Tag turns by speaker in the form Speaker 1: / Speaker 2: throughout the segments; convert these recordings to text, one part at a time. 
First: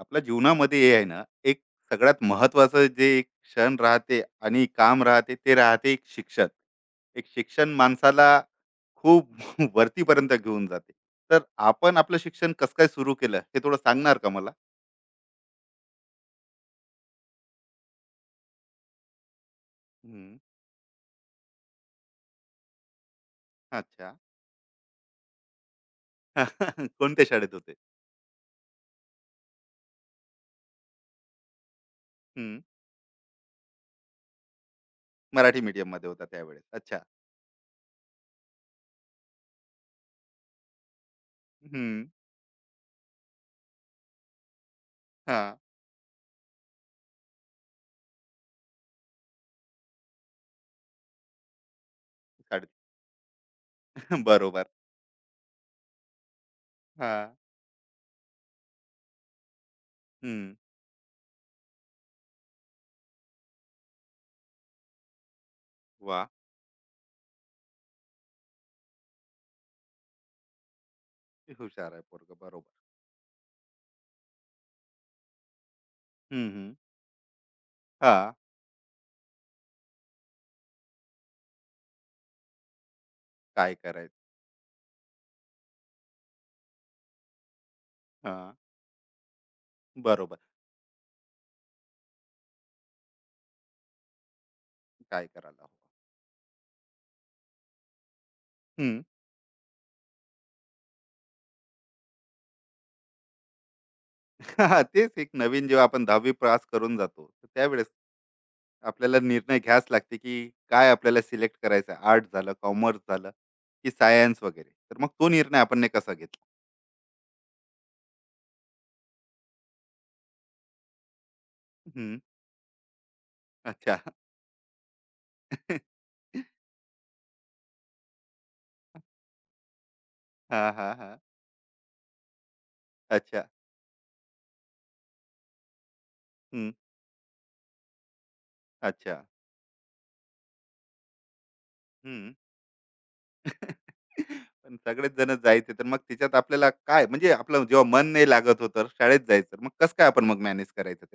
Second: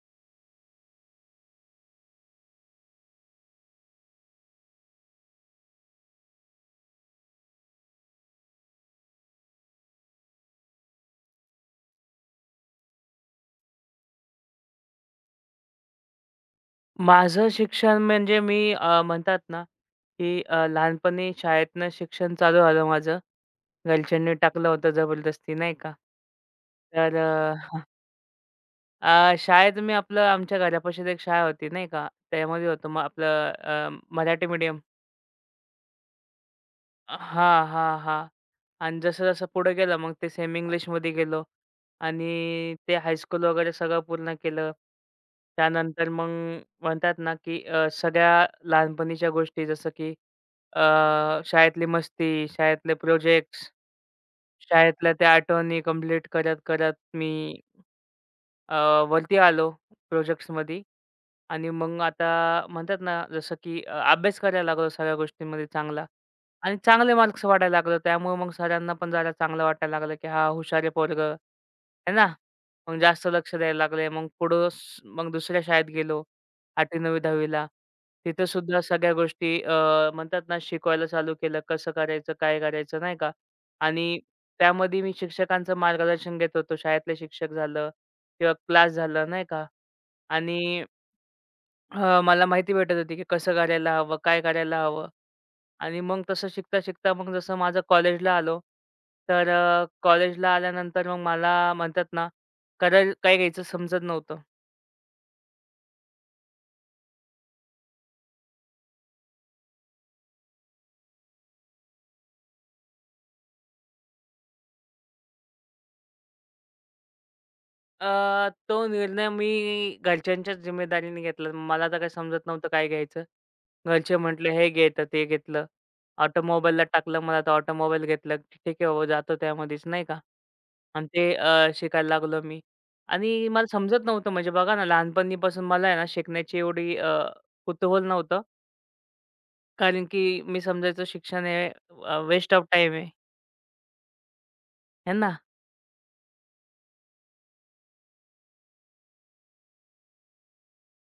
Speaker 1: आपल्या जीवनामध्ये हे आहे ना एक सगळ्यात महत्वाचं जे एक क्षण राहते आणि काम राहते ते राहते एक शिक्षण. एक शिक्षण माणसाला खूप वरतीपर्यंत घेऊन जाते. तर आपण आपलं शिक्षण कसं काय सुरू केलं हे थोडं सांगणार का मला.
Speaker 2: माझं शिक्षण म्हणजे मी म्हणतात ना,
Speaker 1: हम्म,
Speaker 2: की लहानपणी शाळेतनं शिक्षण चालू झालं माझं.
Speaker 1: अच्छा.
Speaker 2: घरच्यांनी टाकलं होतं जबरदस्ती नाही का. तर
Speaker 1: कोणत्या शाळेत होते.
Speaker 2: अ, शाळेत मी आपलं आमच्या घरापाशीच एक शाळा होती नाही का,
Speaker 1: हम्म,
Speaker 2: त्यामध्ये होतो मग आपलं मराठी मीडियम.
Speaker 1: मराठी मीडियम मध्ये होता त्यावेळेस अच्छा.
Speaker 2: हां, हां, हां. आणि जसं-जसं पुढे गेलं मग ते सेमी इंग्लिशमध्ये गेलो
Speaker 1: हम्म,
Speaker 2: आणि ते हायस्कूल वगैरे सगळं पूर्ण केलं.
Speaker 1: हा.
Speaker 2: त्यानंतर मग म्हणतात ना, की सगळ्या लहानपणीच्या गोष्टी जसं की शाळेतली मस्ती,
Speaker 1: साडे
Speaker 2: शाळेतले प्रोजेक्ट्स,
Speaker 1: बरोबर.
Speaker 2: शाळेतल्या त्या आठवणी कंप्लीट करत-करत
Speaker 1: हा.
Speaker 2: मी अ, वरती आलो
Speaker 1: हम्म,
Speaker 2: प्रोजेक्ट्समध्ये. आणि मग आता म्हणतात ना, जसं की अभ्यास करायला लागलो सगळ्या गोष्टींमध्ये चांगला
Speaker 1: वा.
Speaker 2: आणि चांगले मार्क्स वाढायला लागले. त्यामुळे मग सरांना पण जरा चांगलं वाटायला लागलं, की "हां, हुशार आहे पोरगं."
Speaker 1: हुशार आहे
Speaker 2: आहे ना?
Speaker 1: पोरग बरोबर.
Speaker 2: मग जास्त लक्ष द्यायला लागले. मग पुढं स मग दुसऱ्या शाळेत गेलो
Speaker 1: हम्म, हम्म,
Speaker 2: 8वी-9वी-10वी ला.
Speaker 1: हा.
Speaker 2: तिथं सुद्धा सगळ्या गोष्टी म्हणतात ना, शिकवायला चालू केलं. कसं करायचं, काय करायचं, नाही का?
Speaker 1: काय
Speaker 2: आणि
Speaker 1: करायचं.
Speaker 2: त्यामध्ये मी शिक्षकांचं मार्गदर्शन घेत होतो. शाळेतले शिक्षक झालं
Speaker 1: हा.
Speaker 2: किंवा क्लास झालं, नाही का?
Speaker 1: बरोबर.
Speaker 2: आणि मला माहिती भेटत होती, की कसं करायला हवं, काय करायला हवं.
Speaker 1: काय करायला हवं.
Speaker 2: आणि मग तसं शिकता-शिकता मग जसं माझं कॉलेजला आलो,
Speaker 1: हम्म.
Speaker 2: तर कॉलेजला आल्यानंतर मग मला म्हणतात ना, करायला काय घ्यायचं समजत नव्हतं.
Speaker 1: तेच एक नवीन जेव्हा आपण दहावी पास करून जातो तर त्यावेळेस आपल्याला निर्णय घ्यास लागते की काय आपल्याला सिलेक्ट करायचं. आर्ट झालं, कॉमर्स झालं की सायन्स वगैरे. तर मग तो निर्णय आपण ने कसा घेतला.
Speaker 2: अ, तो निर्णय मी घरच्यांच्याच जिम्मेदारीने घेतला. मला तर काही
Speaker 1: हम्म.
Speaker 2: समजत नव्हतं काय घ्यायचं.
Speaker 1: अच्छा.
Speaker 2: घरचे म्हटले हे घे तर ते घेतलं. ऑटोमोबाईलला टाकलं मला तर ऑटोमोबाईल घेतलं. ठीक आहे बाबा जातो त्यामध्येच नाही का.
Speaker 1: हा हा
Speaker 2: आणि
Speaker 1: हा.
Speaker 2: शिकायला लागलो मी.
Speaker 1: अच्छा.
Speaker 2: आणि मला समजत नव्हतं, म्हणजे बघा ना, लहानपणीपासून मला आहे ना शिकण्याची
Speaker 1: हम्म.
Speaker 2: एवढी कुतूहल नव्हतं.
Speaker 1: अच्छा.
Speaker 2: कारण की मी समजायचो शिक्षण हे
Speaker 1: हम्म.
Speaker 2: वेस्ट ऑफ टाईम आहे.
Speaker 1: पण सगळेच
Speaker 2: हे ना.
Speaker 1: जण जायचे तर मग त्याच्यात आपल्याला काय. म्हणजे आपलं जेव्हा मन नाही लागत होतं शाळेत जायचं मग कसं काय आपण मग मॅनेज करायचं.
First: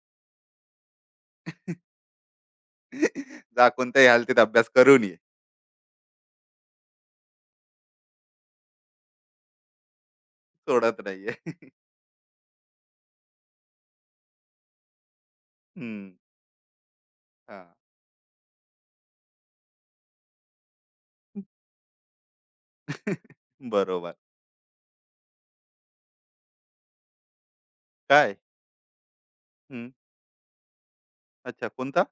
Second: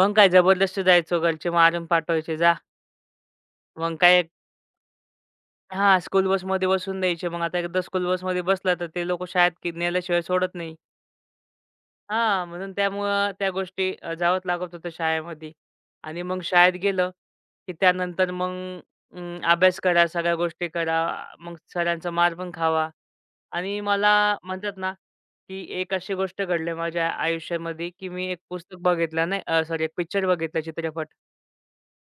Speaker 2: मग काय जबरदस्ती जायचो, घरचे मारून पाठवायचे जा.
Speaker 1: जा
Speaker 2: मग
Speaker 1: कोणत्याही
Speaker 2: काय
Speaker 1: हालतीत अभ्यास करून ये.
Speaker 2: हां, स्कूल बसमध्ये बसून द्यायचे. मग आता एकदा स्कूल बसमध्ये बसला तर ते लोकं शाळेत की नेल्याशिवाय सोडत नाही.
Speaker 1: सोडत नाहीये.
Speaker 2: हां, म्हणून त्यामुळं जावंच लागत होतं शाळेमध्ये.
Speaker 1: हं.
Speaker 2: आणि मग शाळेत गेलं, की
Speaker 1: हां.
Speaker 2: त्यानंतर मग अभ्यास करा, सगळ्या गोष्टी करा. मग सरांचा मार पण खावा. आणि मला
Speaker 1: बरोबर.
Speaker 2: म्हणतात ना, की एक अशी गोष्ट घडली माझ्या आयुष्यामध्ये, की मी
Speaker 1: काय?
Speaker 2: एक पुस्तक बघितलं नाही सॉरी
Speaker 1: हं.
Speaker 2: एक पिक्चर बघितला चित्रपट.
Speaker 1: अच्छा, कोणता?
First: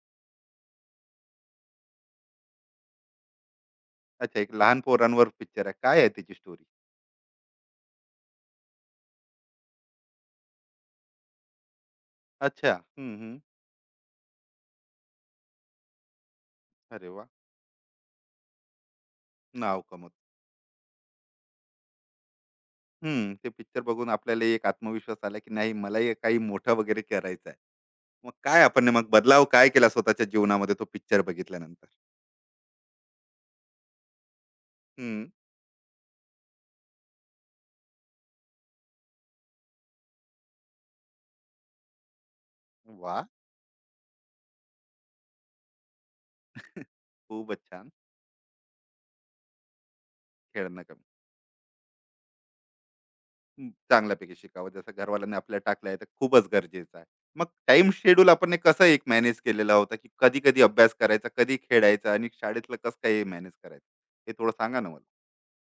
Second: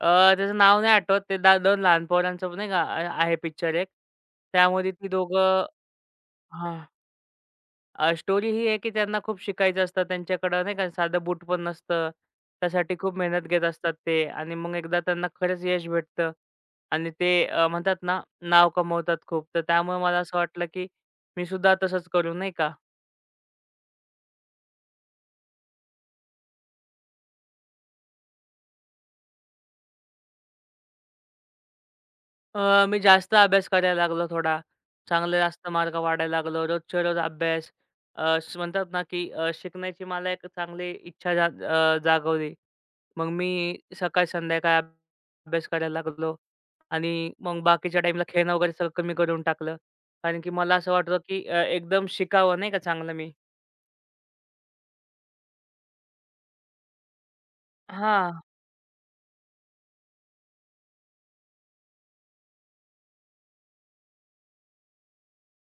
Speaker 2: अ, त्याचं नाव नाही आठवत. ते 2 लहान पोरांचं नाही का आहे पिक्चर एक.
Speaker 1: अच्छा, एक लहान
Speaker 2: त्यामध्ये ती
Speaker 1: पोरांवर
Speaker 2: दोघं
Speaker 1: पिक्चर आहे. काय आहे त्याची स्टोरी?
Speaker 2: हां. स्टोरी ही आहे की त्यांना खूप शिकायचं असतं. त्यांच्याकडं नाही का साधं बूट पण नसतं.
Speaker 1: अच्छा.
Speaker 2: त्यासाठी
Speaker 1: हं,
Speaker 2: खूप
Speaker 1: हं.
Speaker 2: मेहनत घेत असतात ते आणि मग एकदा त्यांना खरंच यश भेटतं
Speaker 1: अरे
Speaker 2: आणि
Speaker 1: वा.
Speaker 2: म्हणतात ना, नाव कमवतात खूप. तर
Speaker 1: नाव
Speaker 2: त्यामुळे
Speaker 1: कमवत.
Speaker 2: मला असं वाटलं की मी सुद्धा तसंच करू, नाही का.
Speaker 1: हं. ते पिक्चर बघून आपल्याला एक आत्मविश्वास आला, की नाही मलाही काही मोठं वगैरे करायचं आहे. मग काय आपण ने मग बदलाव काय केला स्वतःच्या जीवनामध्ये तो पिक्चर बघितल्यानंतर?
Speaker 2: मी जास्त अभ्यास करायला लागलो थोडा.
Speaker 1: हं.
Speaker 2: चांगले जास्त मार्क वाढायला लागलो. रोजच्या रोज अभ्यास. म्हणतात ना की शिकण्याची मला एक चांगली इच्छा जागवली.
Speaker 1: वाह!
Speaker 2: मग मी सकाळ संध्याकाळ अभ्यास करायला लागलो आणि
Speaker 1: खूपच
Speaker 2: मग
Speaker 1: छान.
Speaker 2: बाकीच्या टाईमला खेळणं वगैरे सगळं कमी करून टाकलं. कारण की मला
Speaker 1: खेळणं
Speaker 2: असं
Speaker 1: कमी.
Speaker 2: वाटलं की एकदम शिकावं नाही का चांगलं मी.
Speaker 1: हं, चांगल्यापैकी शिकावं जसं घरवाल्यांनी आपल्याला टाकलं आहे तर खूपच गरजेचं आहे. मग टाइम शेड्यूल
Speaker 2: हां.
Speaker 1: आपण हे कसं एक मॅनेज केलेला होता, की कधी-कधी अभ्यास करायचा, कधी खेळायचा आणि शाळेतलं कसं काय हे मॅनेज करायचं? हे थोडं सांगा ना मला?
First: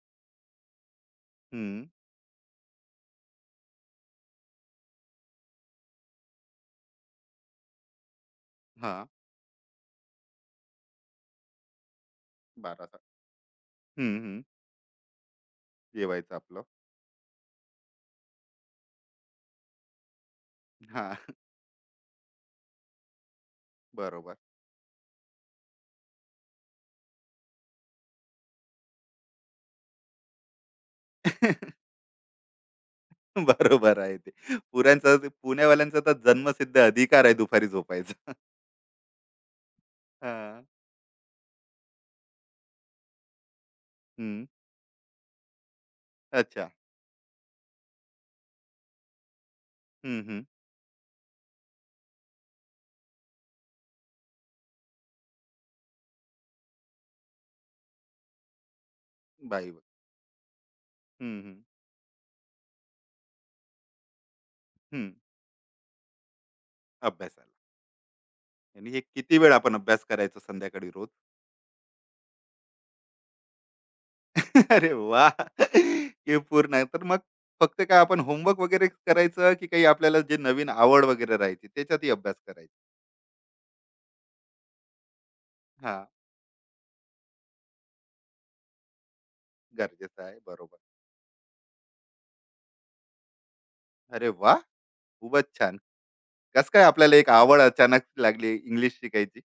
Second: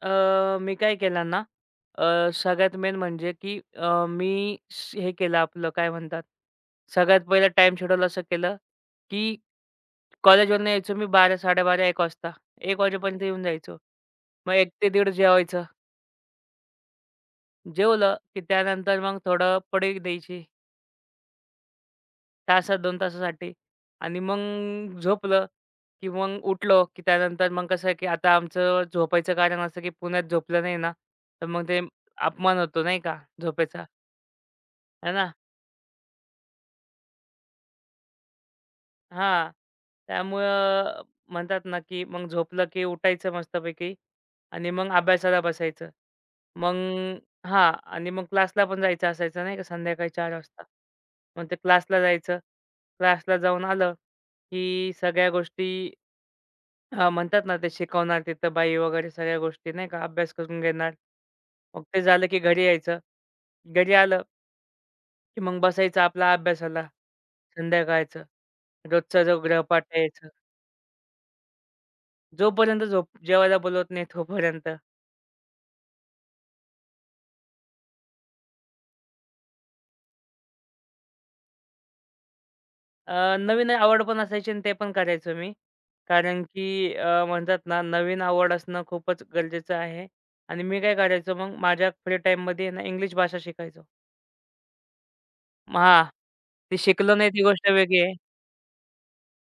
Speaker 2: अ, मी काय केलं ना,
Speaker 1: हं,
Speaker 2: सगळ्यात मेन म्हणजे की मी हे केलं, आपलं काय म्हणतात, सगळ्यात पहिलं टाइम शेड्यूल असं केलं,
Speaker 1: हां.
Speaker 2: की कॉलेजवरून यायचो मी 12:00-12:30 1:00 वाजता. 1:00
Speaker 1: 12 तास.
Speaker 2: वाजेपर्यंत येऊन जायचो.
Speaker 1: हं, हं.
Speaker 2: मग 1 ते 1:30 जेवायचं.
Speaker 1: जेवायचं आपलं.
Speaker 2: जेवलं की त्यानंतर मग थोडं पडीक द्यायची.
Speaker 1: हां,
Speaker 2: तासात 2 तासासाठी. आणि
Speaker 1: बरोबर.
Speaker 2: मग झोपलं, की मग उठलो, की त्यानंतर मग कसं आहे, की आता आमचं झोपायचं कारण असं, की पुण्यात झोपलं नाही ना, तर मग ते अपमान होतो नाही का झोपेचा,
Speaker 1: बरोबर आहे ते.
Speaker 2: है
Speaker 1: पुऱ्यांचा
Speaker 2: ना?
Speaker 1: पुण्यावाल्यांचा तर जन्मसिद्ध अधिकार आहे दुपारी झोपायचा.
Speaker 2: हां.
Speaker 1: हां.
Speaker 2: त्यामुळं म्हणतात ना, की मग झोपलं, की उठायचं मस्तपैकी
Speaker 1: हं.
Speaker 2: आणि मग अभ्यासाला बसायचं.
Speaker 1: अच्छा.
Speaker 2: मग हां, आणि मग क्लासला पण जायचं असायचं नाही का संध्याकाळी
Speaker 1: हं,
Speaker 2: 4
Speaker 1: हं.
Speaker 2: वाजता. मग ते क्लासला जायचं. क्लासला जाऊन आलं, की सगळ्या गोष्टी हां, म्हणतात ना, ते शिकवणार तिथं बाई वगैरे सगळ्या गोष्टी
Speaker 1: बाईवर.
Speaker 2: नाही का, अभ्यास करून घेणार.
Speaker 1: हं, हं.
Speaker 2: मग ते झालं की घरी यायचं. घरी आलं
Speaker 1: हं.
Speaker 2: की मग बसायचं आपला अभ्यासाला
Speaker 1: अभ्यासाला.
Speaker 2: संध्याकाळचं.
Speaker 1: आणि हे
Speaker 2: रोजचा
Speaker 1: किती
Speaker 2: जो
Speaker 1: वेळ आपण
Speaker 2: गृहपाठ
Speaker 1: अभ्यास
Speaker 2: यायचा.
Speaker 1: करायचो संध्याकाळी रोज?
Speaker 2: जोपर्यंत झोप जेवायला बोलवत नाही तोपर्यंत.
Speaker 1: अरे वा, हे पूर्ण आहे. तर मग फक्त काय आपण होमवर्क वगैरे करायचं, की काही आपल्याला जे नवीन आवड वगैरे राहायची त्याच्यातही अभ्यास करायचा?
Speaker 2: नवीन आवड पण असायची आणि ते पण करायचो मी.
Speaker 1: हां,
Speaker 2: कारण की म्हणतात ना, नवीन आवड असणं खूपच गरजेचं आहे.
Speaker 1: गरजेचं आहे.
Speaker 2: आणि
Speaker 1: बरोबर.
Speaker 2: मी काय करायचो मग माझ्या फ्री टाईममध्ये आहे ना, इंग्लिश भाषा शिकायचो.
Speaker 1: अरे वा, खूपच छान.
Speaker 2: हां,
Speaker 1: कसं
Speaker 2: ते
Speaker 1: काय
Speaker 2: शिकलो
Speaker 1: आपल्याला एक
Speaker 2: नाही ती
Speaker 1: आवड
Speaker 2: गोष्ट वेगळी
Speaker 1: अचानक
Speaker 2: आहे.
Speaker 1: लागली इंग्लिश शिकायची?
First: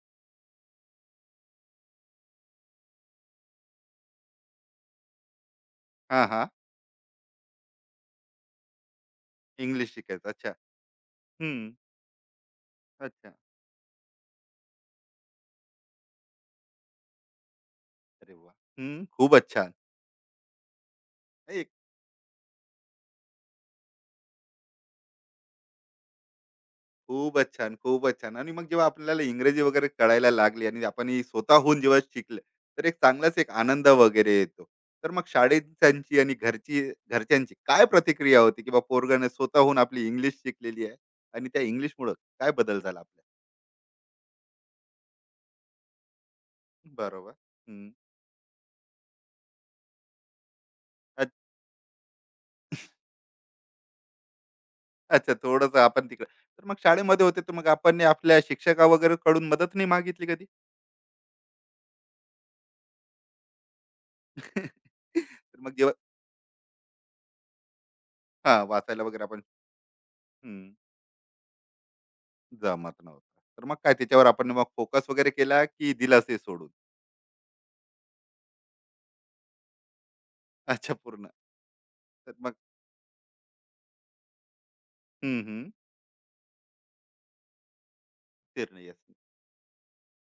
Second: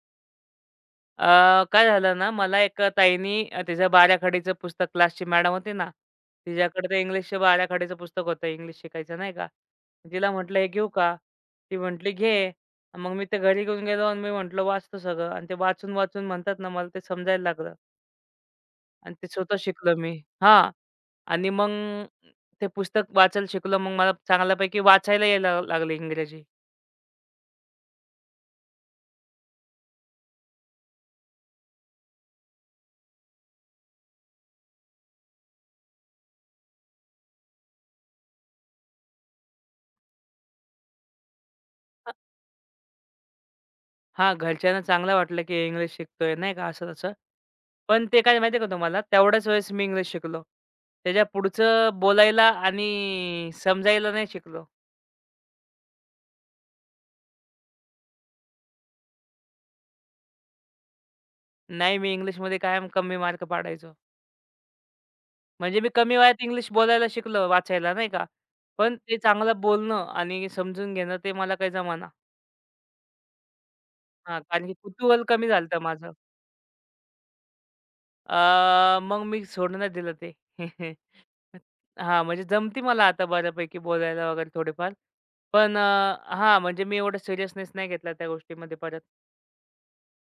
Speaker 2: काय झालं ना, मला एक ताईनी तिच्या बाराखडीचं पुस्तक, क्लासची मॅडम होती ना,
Speaker 1: हां, हां.
Speaker 2: तिच्याकडे ते इंग्लिशचं बाराखडीचं पुस्तक होतं, इंग्लिश शिकायचं नाही का.
Speaker 1: इंग्लिश शिकायचं.
Speaker 2: तिला
Speaker 1: अच्छा.
Speaker 2: म्हटलं, "हे घेऊ का?"
Speaker 1: हं.
Speaker 2: ती म्हटली, "घे." मग मी
Speaker 1: अच्छा.
Speaker 2: ते घरी घेऊन गेलो आणि मी म्हटलं, "वाचतो सगळं." आणि ते वाचून-वाचून म्हणतात ना, मला ते समजायला लागलं
Speaker 1: अरे वाह! हं.
Speaker 2: आणि ते
Speaker 1: खूपच
Speaker 2: स्वतः
Speaker 1: छान.
Speaker 2: शिकलो मी. हां. आणि मग ते पुस्तक वाचायला शिकलो. मग मला चांगल्यापैकी वाचायला यायला लागली इंग्रजी.
Speaker 1: खूपच छान, खूपच छान. आणि मग जेव्हा आपल्याला इंग्रजी वगैरे कळायला लागली आणि आपण ही स्वतःहून जेव्हा शिकले, तर एक चांगलाच एक आनंद वगैरे येतो. तर मग शाळेच्यांची आणि घरची घरच्यांची काय प्रतिक्रिया होती की बा पोरगाने स्वतःहून आपली इंग्लिश शिकलेली आहे आणि त्या इंग्लिशमुळं काय बदल झाला आपल्या?
Speaker 2: हां, घरच्यांना चांगलं वाटलं, की इंग्लिश शिकतोय नाही का असं तसं.
Speaker 1: बरोबर. हं.
Speaker 2: पण ते काय माहिती का तुम्हाला, तेवढ्याच वेळेस मी इंग्लिश शिकलो. त्याच्या
Speaker 1: अ
Speaker 2: पुढचं बोलायला आणि समजायला नाही शिकलो.
Speaker 1: अच्छा, थोडंसं आपण तिकडं. तर मग शाळेमध्ये होते, तर मग आपण ने आपल्या शिक्षका वगैरे कडून मदत नाही मागितली कधी?
Speaker 2: नाही, मी इंग्लिशमध्ये कायम कमी मार्क पाडायचो.
Speaker 1: तर मग
Speaker 2: म्हणजे मी
Speaker 1: जेव्हा
Speaker 2: कमी वयात इंग्लिश बोलायला शिकलो, वाचायला नाही का.
Speaker 1: हां,
Speaker 2: पण
Speaker 1: वाचायला
Speaker 2: ते
Speaker 1: वगैरे आपण
Speaker 2: चांगलं बोलणं आणि समजून घेणं ते मला काही जमेना.
Speaker 1: जमत नव्हता. तर मग काय त्याच्यावर
Speaker 2: हां,
Speaker 1: आपण मग
Speaker 2: कारण की
Speaker 1: फोकस
Speaker 2: कुतूहल
Speaker 1: वगैरे
Speaker 2: कमी
Speaker 1: केला,
Speaker 2: झालं होतं
Speaker 1: की
Speaker 2: माझं.
Speaker 1: दिला ते सोडून?
Speaker 2: मग मी सोडूनच दिलं ते.
Speaker 1: अच्छा, पूर्ण.
Speaker 2: हां,
Speaker 1: तर
Speaker 2: म्हणजे
Speaker 1: मग
Speaker 2: जमती मला आता बऱ्यापैकी बोलायला वगैरे थोडेफार.
Speaker 1: हं, हं.
Speaker 2: पण अ, हां, म्हणजे मी एवढा सिरियसनेस नाही घेतला त्या गोष्टीमध्ये
Speaker 1: निर्णय
Speaker 2: परत.
Speaker 1: असणे.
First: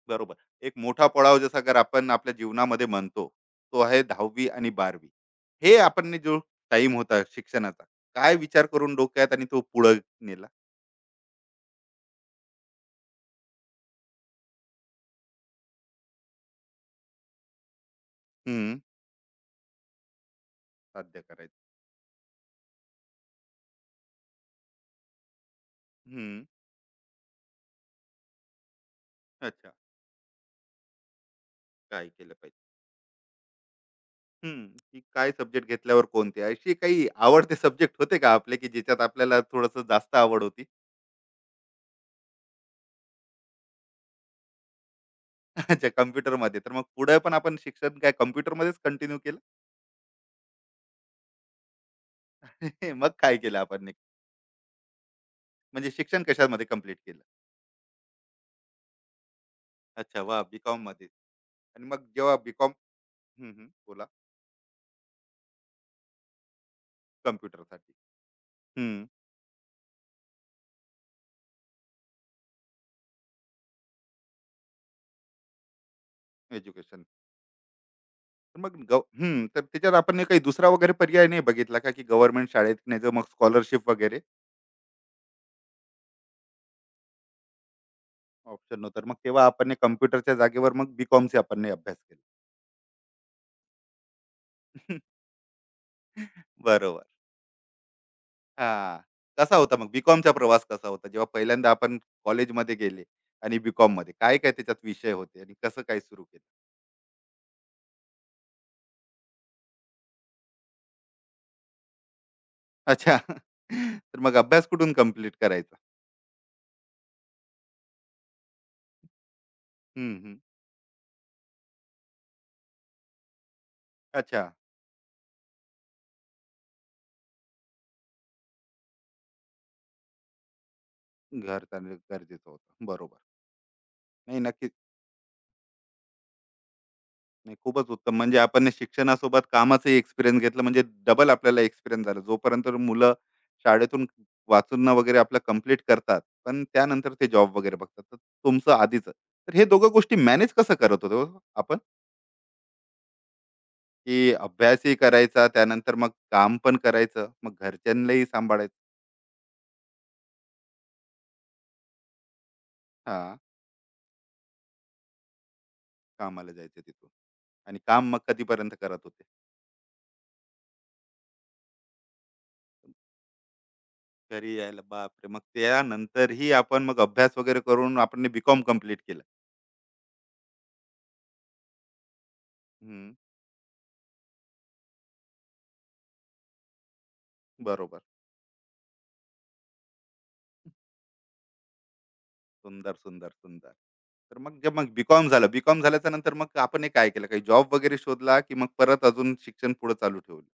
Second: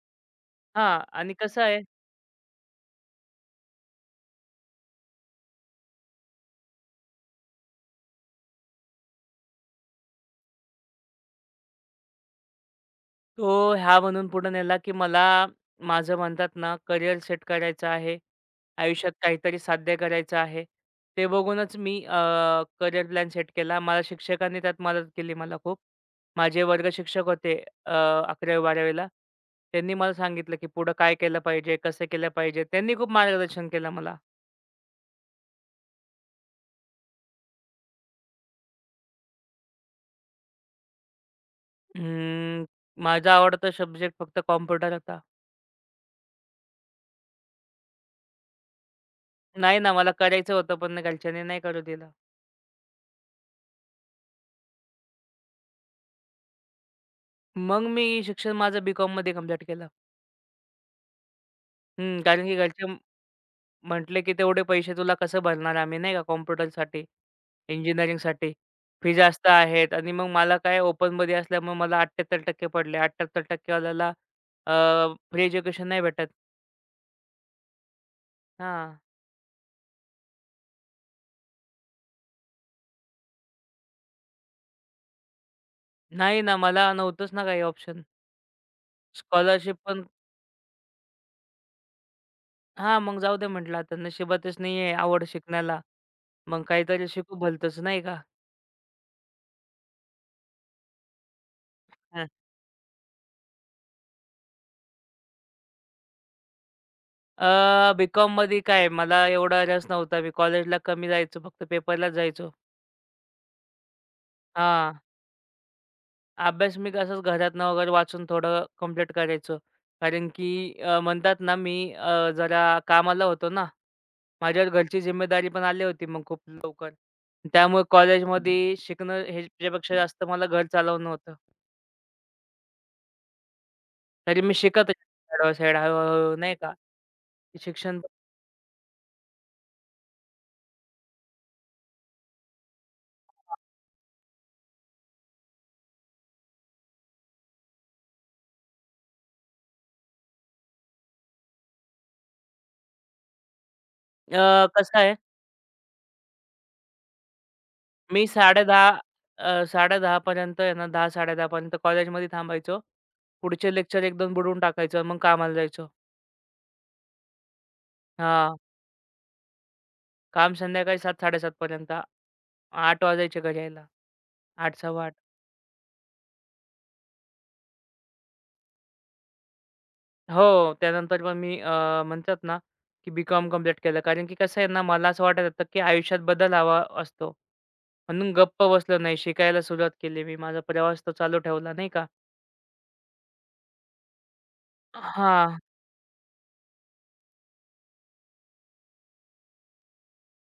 Speaker 1: बरोबर. एक
Speaker 2: हां
Speaker 1: मोठा
Speaker 2: आणि
Speaker 1: पडाव जसा
Speaker 2: कसं
Speaker 1: अगर
Speaker 2: आहे,
Speaker 1: आपण आपल्या जीवनामध्ये म्हणतो, तो आहे 10वी आणि 12वी. हे आपण ने जो टाईम होता शिक्षणाचा, काय विचार करून डोक्यात आणि तो पुढे नेला?
Speaker 2: तो ह्या म्हणून पुढे नेला, की मला माझं म्हणतात ना करियर सेट करायचं आहे.
Speaker 1: हं.
Speaker 2: आयुष्यात काहीतरी साध्य करायचं आहे.
Speaker 1: साध्य
Speaker 2: ते
Speaker 1: करायचं.
Speaker 2: बघूनच मी प्लॅन सेट केला. मला शिक्षकांनी त्यात मदत केली मला खूप.
Speaker 1: हं.
Speaker 2: माझे वर्ग शिक्षक होते अ, 11वी-12वी.
Speaker 1: अच्छा.
Speaker 2: त्यांनी मला सांगितलं, की पुढं काय केलं पाहिजे, कसं
Speaker 1: काय
Speaker 2: केलं
Speaker 1: केलं
Speaker 2: पाहिजे.
Speaker 1: पाहिजे?
Speaker 2: त्यांनी खूप मार्गदर्शन केलं मला.
Speaker 1: हं. की काय सब्जेक्ट घेतल्यावर कोणते? असे काही आवडते सब्जेक्ट होते का आपले, की ज्याच्यात आपल्याला थोडंसं जास्त आवड होती?
Speaker 2: अं, माझा आवडता सब्जेक्ट फक्त कॉम्प्युटर होता.
Speaker 1: अच्छा, कम्प्युटरमध्ये. तर मग पुढे पण आपण शिक्षण काय कम्प्युटरमध्येच कंटिन्यू केलं?
Speaker 2: नाही ना, मला करायचं होतं, पण घरच्यांनी नाही करू दिलं.
Speaker 1: मग काय केलं आपण नेक्स्ट? म्हणजे शिक्षण कशामध्ये कंप्लीट केलं?
Speaker 2: मग मी शिक्षण माझं बी.कॉममध्ये कंप्लीट केलं.
Speaker 1: अच्छा, वाह! बीकॉममध्ये. आणि मग
Speaker 2: हं,
Speaker 1: जेव्हा
Speaker 2: कारण की
Speaker 1: बीकॉम
Speaker 2: घरचे
Speaker 1: बोला.
Speaker 2: म्हटले, की "तेवढे पैसे तुला कसं भरणार आम्ही नाही का कॉम्प्युटरसाठी,
Speaker 1: कम्प्युटर.
Speaker 2: इंजिनिअरिंगसाठी.
Speaker 1: हं.
Speaker 2: फी जास्त आहेत." आणि मग मला काय ओपनमध्ये असल्यामुळे मला 78% पडले. 78% वाल्याला फ्री एज्युकेशन नाही भेटत.
Speaker 1: एज्युकेशन. तर मग
Speaker 2: हां.
Speaker 1: हं. तर त्याच्यात आपण काही दुसरा वगैरे पर्याय नाही बघितला का, की गव्हर्नमेंट शाळेत नाही तर मग स्कॉलरशिप वगैरे.
Speaker 2: नाही ना, मला नव्हतंच ना काही ऑप्शन.
Speaker 1: ऑप्शन नव्हतं. मग तेव्हा आपण
Speaker 2: स्कॉलरशिप पण
Speaker 1: कम्प्युटरच्या जागेवर मग बीकॉमचा आपण ने अभ्यास केला.
Speaker 2: हां, मग जाऊ दे म्हटलं, आता नशिबातच नाहीये आवड शिकण्याला. मग
Speaker 1: बरोबर.
Speaker 2: काहीतरी शिकू भलतंच नाही का?
Speaker 1: हां. कसा होता मग प्रवास कसा होता? जेव्हा पहिल्यांदा आपण
Speaker 2: हां.
Speaker 1: कॉलेजमध्ये गेले आणि बी-कॉममध्ये काय-काय त्याच्यात विषय होते आणि कसं काय सुरू केलं?
Speaker 2: बी-कॉममध्ये काय मला एवढा रस नव्हता. मी कॉलेजला कमी जायचो, फक्त पेपरलाच जायचो.
Speaker 1: अच्छा. तर मग अभ्यास कुठून
Speaker 2: हां.
Speaker 1: कंप्लीट करायचा?
Speaker 2: अभ्यास मी असंच घरातनं वगैरे वाचून थोडं कंप्लीट करायचो.
Speaker 1: हं,
Speaker 2: कारण
Speaker 1: हं.
Speaker 2: की म्हणतात ना, मी जरा कामाला होतो ना.
Speaker 1: अच्छा.
Speaker 2: माझ्यावर घरची जिम्मेदारी पण आली होती मग खूप लवकर. त्यामुळे कॉलेजमध्ये शिकणं ह्याच्यापेक्षा जास्त मला घर चालवणं होतं.
Speaker 1: घर चालणं गरजेचं होतं. बरोबर. नाही,
Speaker 2: तरी मी
Speaker 1: नक्कीच.
Speaker 2: शिकत साइड बाय, नाही का?
Speaker 1: नाही, खूपच
Speaker 2: शिक्षण
Speaker 1: उत्तम. म्हणजे आपण शिक्षणासोबत कामाचाही एक्सपिरियन्स घेतला, म्हणजे डबल आपल्याला एक्सपिरियन्स झाला. जोपर्यंत मुलं शाळेतून वाचून वगैरे आपलं कंप्लीट करतात, पण त्यानंतर ते जॉब वगैरे बघतात. तर तुमचं आधीचं. तर हे दोघं गोष्टी मॅनेज कसं करत होते हो आपण? की
Speaker 2: अ,
Speaker 1: अभ्यासही
Speaker 2: कसं आहे,
Speaker 1: करायचा, त्यानंतर मग काम पण करायचं, मग
Speaker 2: मी
Speaker 1: घरच्यांनाही सांभाळायचं.
Speaker 2: 10:30 पर्यंत आहे ना, 10:00-10:30 पर्यंत कॉलेजमध्ये थांबायचो.
Speaker 1: हां,
Speaker 2: पुढचे लेक्चर 1-2 बुडवून टाकायचो आणि मग कामाला जायचो.
Speaker 1: कामाला जायचं तिथून आणि काम मग
Speaker 2: हां,
Speaker 1: कधीपर्यंत करत होते.
Speaker 2: काम संध्याकाळी 7:00-7:30 पर्यंत. 8:00 वाजायचे घरी यायला.
Speaker 1: घरी यायला
Speaker 2: 8:00-8:15.
Speaker 1: बापरे! मग त्यानंतरही आपण मग अभ्यास वगैरे करून आपण बी-कॉम कम्प्लीट केलं.
Speaker 2: हो, त्यानंतर मग मी म्हणतात ना,
Speaker 1: हं,
Speaker 2: की बी-कॉम कंप्लीट केलं. कारण की कसं आहे ना, मला असं वाटत होतं, की आयुष्यात बदल हवा असतो.
Speaker 1: बरोबर.
Speaker 2: म्हणून गप्प बसलो नाही. शिकायला सुरुवात केली मी. माझा प्रवास तो चालू ठेवला नाही का.
Speaker 1: सुंदर, सुंदर, सुंदर. तर मग जे मग बी झालं.
Speaker 2: हां.
Speaker 1: बी झाल्याच्या नंतर मग आपण हे काय केलं? काही जॉब वगैरे शोधला की मग परत अजून शिक्षण पुढे चालू ठेवलं.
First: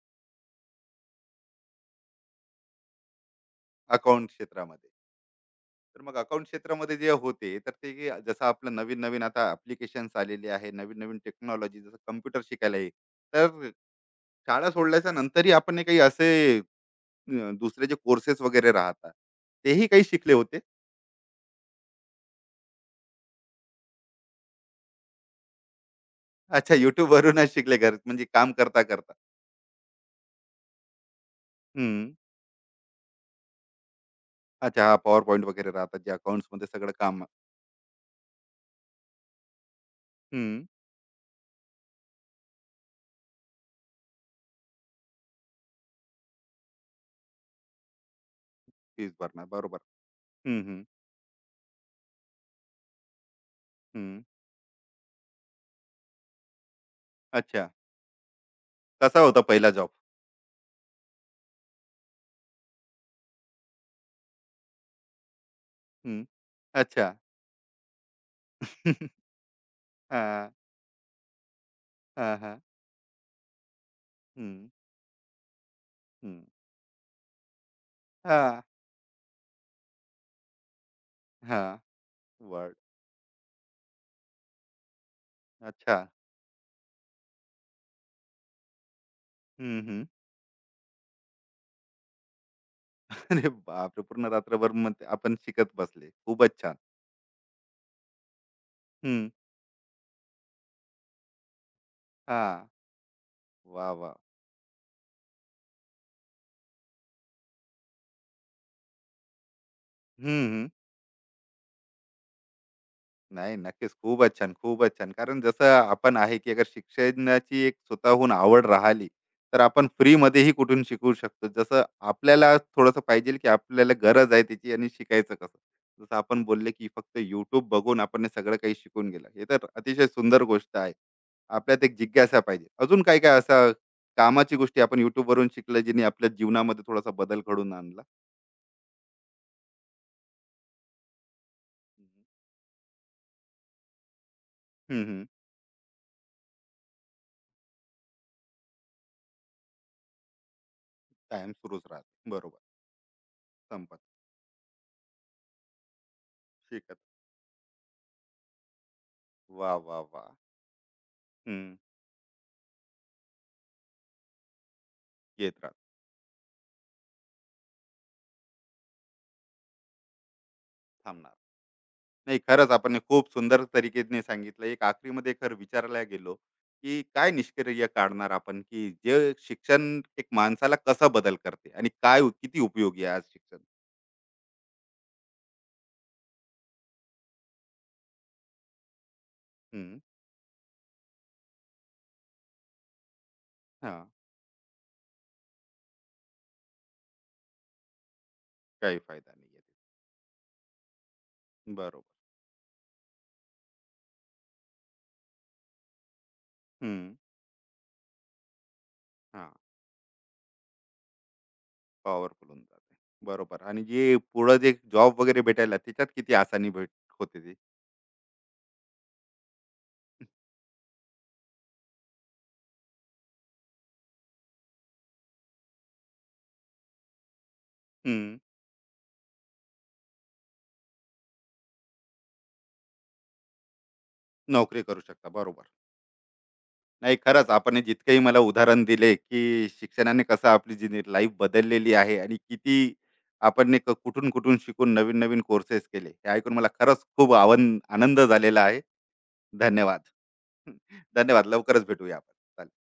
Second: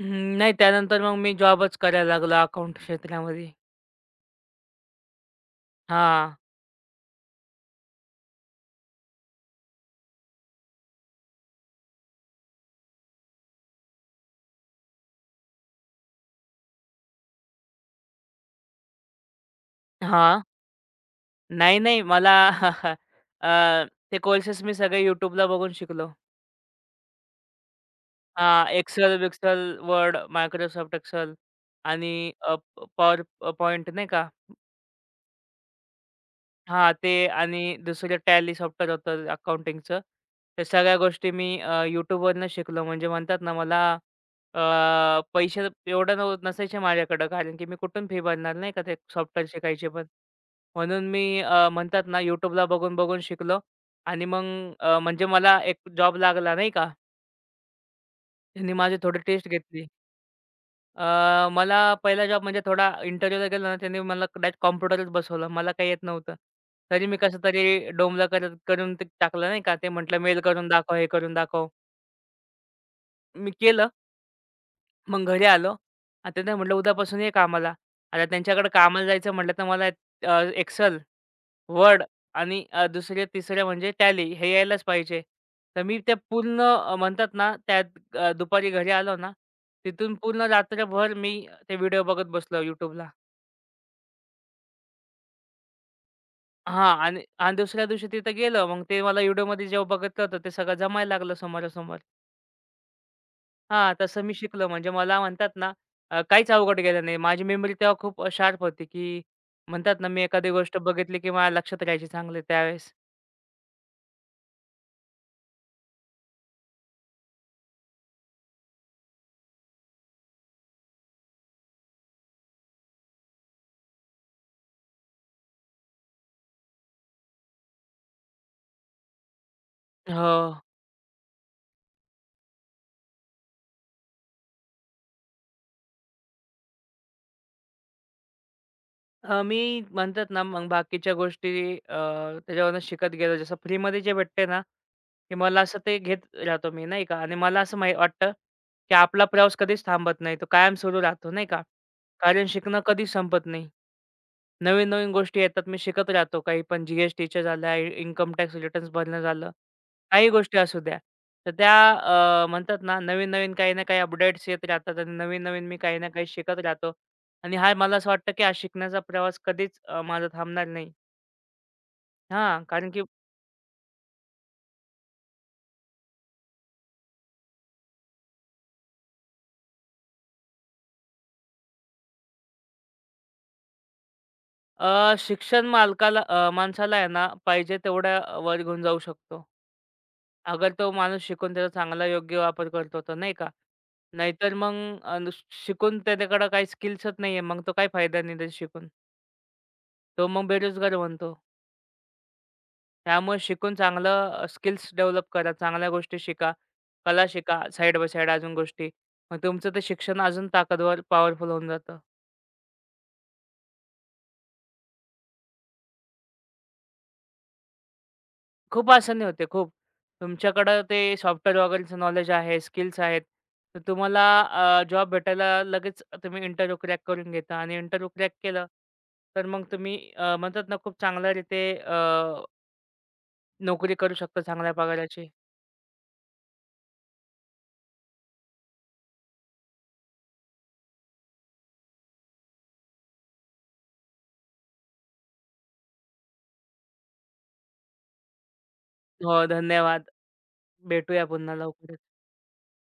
Speaker 2: हं, नाही, त्यानंतर मग मी जॉबच करायला लागलो अकाउंट क्षेत्रामध्ये.
Speaker 1: अकाउंट क्षेत्रामध्ये? तर मग
Speaker 2: हां.
Speaker 1: अकाउंट क्षेत्रामध्ये जे होते तर ते जे जसं आपलं नवीन नवीन आता ऍप्लिकेशन्स आलेले आहे, नवीन नवीन टेक्नॉलॉजी जसं कम्प्युटर शिकायला आहे. तर शाळा सोडल्याच्या नंतरही आपण हे काही असे दुसरे जे कोर्सेस वगैरे राहतात तेही काही शिकले
Speaker 2: हां.
Speaker 1: होते.
Speaker 2: नाही, नाही. मला अ, ते कोर्सेस मी सगळे YouTubeला बघून शिकलो.
Speaker 1: अच्छा, YouTube वरूनच शिकले घर, म्हणजे काम
Speaker 2: हां,
Speaker 1: करता करता.
Speaker 2: Excel-बिक्सेल, Word, Microsoft Excel
Speaker 1: हम्म.
Speaker 2: आणि पॉवर पॉइंट नाही का?
Speaker 1: अच्छा. हा, पॉवर पॉईंट वगैरे राहतात जे अकाउंट्स मध्ये सगळं
Speaker 2: हां, ते
Speaker 1: काम.
Speaker 2: आणि दुसरं टॅली सॉफ्टवेअर होतं अकाउंटिंगचं.
Speaker 1: हम्म.
Speaker 2: त्या सगळ्या गोष्टी मी YouTubeवरनं शिकलो. म्हणजे म्हणतात ना मला, अ, पैसे एवढं नसायचे माझ्याकडं, कारण की मी कुठून फी भरणार नाही का ते
Speaker 1: फीज भरणार.
Speaker 2: सॉफ्टवेअर
Speaker 1: बरोबर.
Speaker 2: शिकायचे पण.
Speaker 1: हम्म, हम्म.
Speaker 2: म्हणून मी म्हणतात ना YouTubeला बघून-बघून शिकलो
Speaker 1: हम्म.
Speaker 2: आणि मग म्हणजे मला एक जॉब लागला नाही का.
Speaker 1: अच्छा.
Speaker 2: त्यांनी माझी थोडी
Speaker 1: कसा होता
Speaker 2: टेस्ट
Speaker 1: पहिला
Speaker 2: घेतली.
Speaker 1: जॉब.
Speaker 2: मला पहिला जॉब म्हणजे थोडा इंटरव्ह्यूला गेलो ना, त्यांनी मला डायरेक्ट कॉम्प्युटरच बसवलं. मला काही येत
Speaker 1: हम्म.
Speaker 2: नव्हतं. तरी
Speaker 1: अच्छा.
Speaker 2: मी कसं तरी डोंबलं करत करून ते टाकलं नाही का. ते म्हटलं मेल
Speaker 1: हा
Speaker 2: करून दाखव, हे करून दाखव.
Speaker 1: हा हा.
Speaker 2: मी केलं.
Speaker 1: हम्म,
Speaker 2: मग घरी आलो आणि
Speaker 1: हम्म.
Speaker 2: त्यांना म्हटलं, "उद्यापासून ये कामाला." आता
Speaker 1: हां.
Speaker 2: त्यांच्याकडे कामाला जायचं म्हटलं तर मला अ,
Speaker 1: हां.
Speaker 2: वर्ड आणि
Speaker 1: वर्ड.
Speaker 2: दुसरे, तिसरे म्हणजे टॅली हे यायलाच पाहिजे. तर
Speaker 1: अच्छा.
Speaker 2: मी ते पूर्ण म्हणतात ना, दुपारी घरी आलो ना,
Speaker 1: हं, हं.
Speaker 2: तिथून पूर्ण रात्रभर मी ते व्हिडिओ बघत बसलो YouTubeला.
Speaker 1: अरे बापरे! पूर्ण रात्रभर मग ते आपण शिकत बसले. खूपच छान.
Speaker 2: हां, आणि आणि दुसऱ्या दिवशी तिथं गेलं. मग ते मला
Speaker 1: हं.
Speaker 2: व्हिडिओमध्ये जेव्हा बघितलं होतं, ते सगळं जमायला लागलं समोरासमोर.
Speaker 1: हां. वाह,
Speaker 2: हां,
Speaker 1: वाह!
Speaker 2: तसं मी शिकलो. म्हणजे मला म्हणतात ना, काहीच अवघड गेलं नाही. माझी मेमरी तेव्हा खूप शार्प होती, की म्हणतात ना, मी
Speaker 1: हं,
Speaker 2: एखादी
Speaker 1: हं.
Speaker 2: गोष्ट बघितली, की मला लक्षात राहायची चांगली त्यावेळेस.
Speaker 1: नाही, नक्कीच. खूपच छान, खूपच छान. कारण जसं आपण आहे, की अगर शिक्षणाची एक स्वतःहून आवड राहिली, तर आपण फ्रीमध्येही कुठून शिकू शकतो. जसं आपल्याला थोडंसं पाहिजे, की आपल्याला गरज आहे त्याची आणि शिकायचं कसं. जसं आपण बोलले, की फक्त YouTube बघून आपण हे सगळं काही शिकून गेलं. हे तर अतिशय
Speaker 2: हो.
Speaker 1: सुंदर गोष्ट आहे. आपल्यात एक जिज्ञासा पाहिजे. अजून काय काय असं कामाची गोष्टी आपण YouTubeवरून शिकलं, ज्याने आपल्या जीवनामध्ये थोडासा बदल घडवून आणला?
Speaker 2: मी म्हणतात ना, मग बाकीच्या गोष्टी अ, त्याच्यावरनं शिकत गेलो. जसं फ्रीमध्ये जे भेटते ना,
Speaker 1: हं, हं.
Speaker 2: की मला असं ते घेत राहतो मी, नाही का? आणि मला असं माही वाटतं, की आपला प्रवास कधीच थांबत नाही. तो कायम सुरू राहतो, नाही
Speaker 1: कायम
Speaker 2: का?
Speaker 1: सुरूच राहते.
Speaker 2: कारण
Speaker 1: बरोबर.
Speaker 2: शिकणं कधीच संपत नाही.
Speaker 1: संपत.
Speaker 2: नवीन-नवीन गोष्टी येतात. मी शिकत राहतो. काही पण
Speaker 1: शिकत.
Speaker 2: जी झाल्या, इन्कम टॅक्स रिटर्न्स भरणं झालं.
Speaker 1: वाह, वाह, वाह!
Speaker 2: काही गोष्टी असू द्या. तर
Speaker 1: हं,
Speaker 2: त्या अ, म्हणतात ना, नवीन-नवीन काही ना काही अपडेट्स येत राहतात आणि
Speaker 1: येत
Speaker 2: नवीन-नवीन
Speaker 1: राहत,
Speaker 2: मी काही ना काही शिकत राहतो. आणि हा मला असं वाटतं, की हा शिकण्याचा प्रवास कधीच माझा थांबणार नाही.
Speaker 1: थांबणार. नाही,
Speaker 2: हां,
Speaker 1: खरंच
Speaker 2: कारण
Speaker 1: आपण हे
Speaker 2: की
Speaker 1: खूप सुंदर तरीकेने सांगितलं. एक आखरीमध्ये एक खरं विचारायला गेलो, की काय निष्कर्य काढणार आपण, की जे शिक्षण एक माणसाला कसा बदल करते आणि काय किती उपयोगी आहे आज शिक्षण?
Speaker 2: शिक्षण माणसाला आहे ना, पाहिजे तेवढ्या वर घेऊन जाऊ शकतो.
Speaker 1: हं,
Speaker 2: अगर तो माणूस शिकून त्याचा चांगला योग्य वापर करतो तर नाही का?
Speaker 1: हां,
Speaker 2: नाहीतर मग नुस शिकून त्याच्याकडे काही स्किल्सच नाही आहे, मग तो काही फायदा नाही त्याचा शिकून.
Speaker 1: काही फायदा नाही आहे.
Speaker 2: तो मग बेरोजगार बनतो.
Speaker 1: बरोबर.
Speaker 2: त्यामुळे शिकून चांगलं स्किल्स डेव्हलप करा, चांगल्या गोष्टी शिका,
Speaker 1: हं,
Speaker 2: कला शिका, साइड बाय साइड अजून गोष्टी. मग
Speaker 1: हां,
Speaker 2: तुमचं ते शिक्षण अजून ताकदवर पॉवरफुल होऊन जातं.
Speaker 1: पॉवरफुल होऊन जाते. बरोबर आणि जे पुढं जे जॉब वगैरे भेटायला त्याच्यात किती आसानी भेट होते ती.
Speaker 2: खूप आसानी होते, खूप. तुमच्याकडं ते सॉफ्टवेअर वगैरेचं नॉलेज आहे, स्किल्स आहेत. तर तुम्हाला जॉब भेटायला लगेच तुम्ही इंटरव्ह्यू क्रॅक करून घेता आणि इंटरव्ह्यू क्रॅक
Speaker 1: हं,
Speaker 2: केलं, तर मग तुम्ही म्हणतात ना खूप चांगल्या रीते नोकरी करू शकता चांगल्या
Speaker 1: नोकरी करू शकता.
Speaker 2: पगाराची.
Speaker 1: बरोबर. नाही, खरंच आपण हे जितकंही मला उदाहरण दिले की शिक्षणाने कसं आपली जी लाईफ बदललेली आहे आणि किती आपण ने कुठून कुठून शिकून नवीन नवीन कोर्सेस केले हे ऐकून मला खरंच खूप आनंद झालेला आहे.
Speaker 2: हो,
Speaker 1: धन्यवाद.
Speaker 2: धन्यवाद. भेटूया
Speaker 1: धन्यवाद.
Speaker 2: पुन्हा
Speaker 1: लवकरच
Speaker 2: लवकरच.
Speaker 1: भेटूया आपण, चालेल.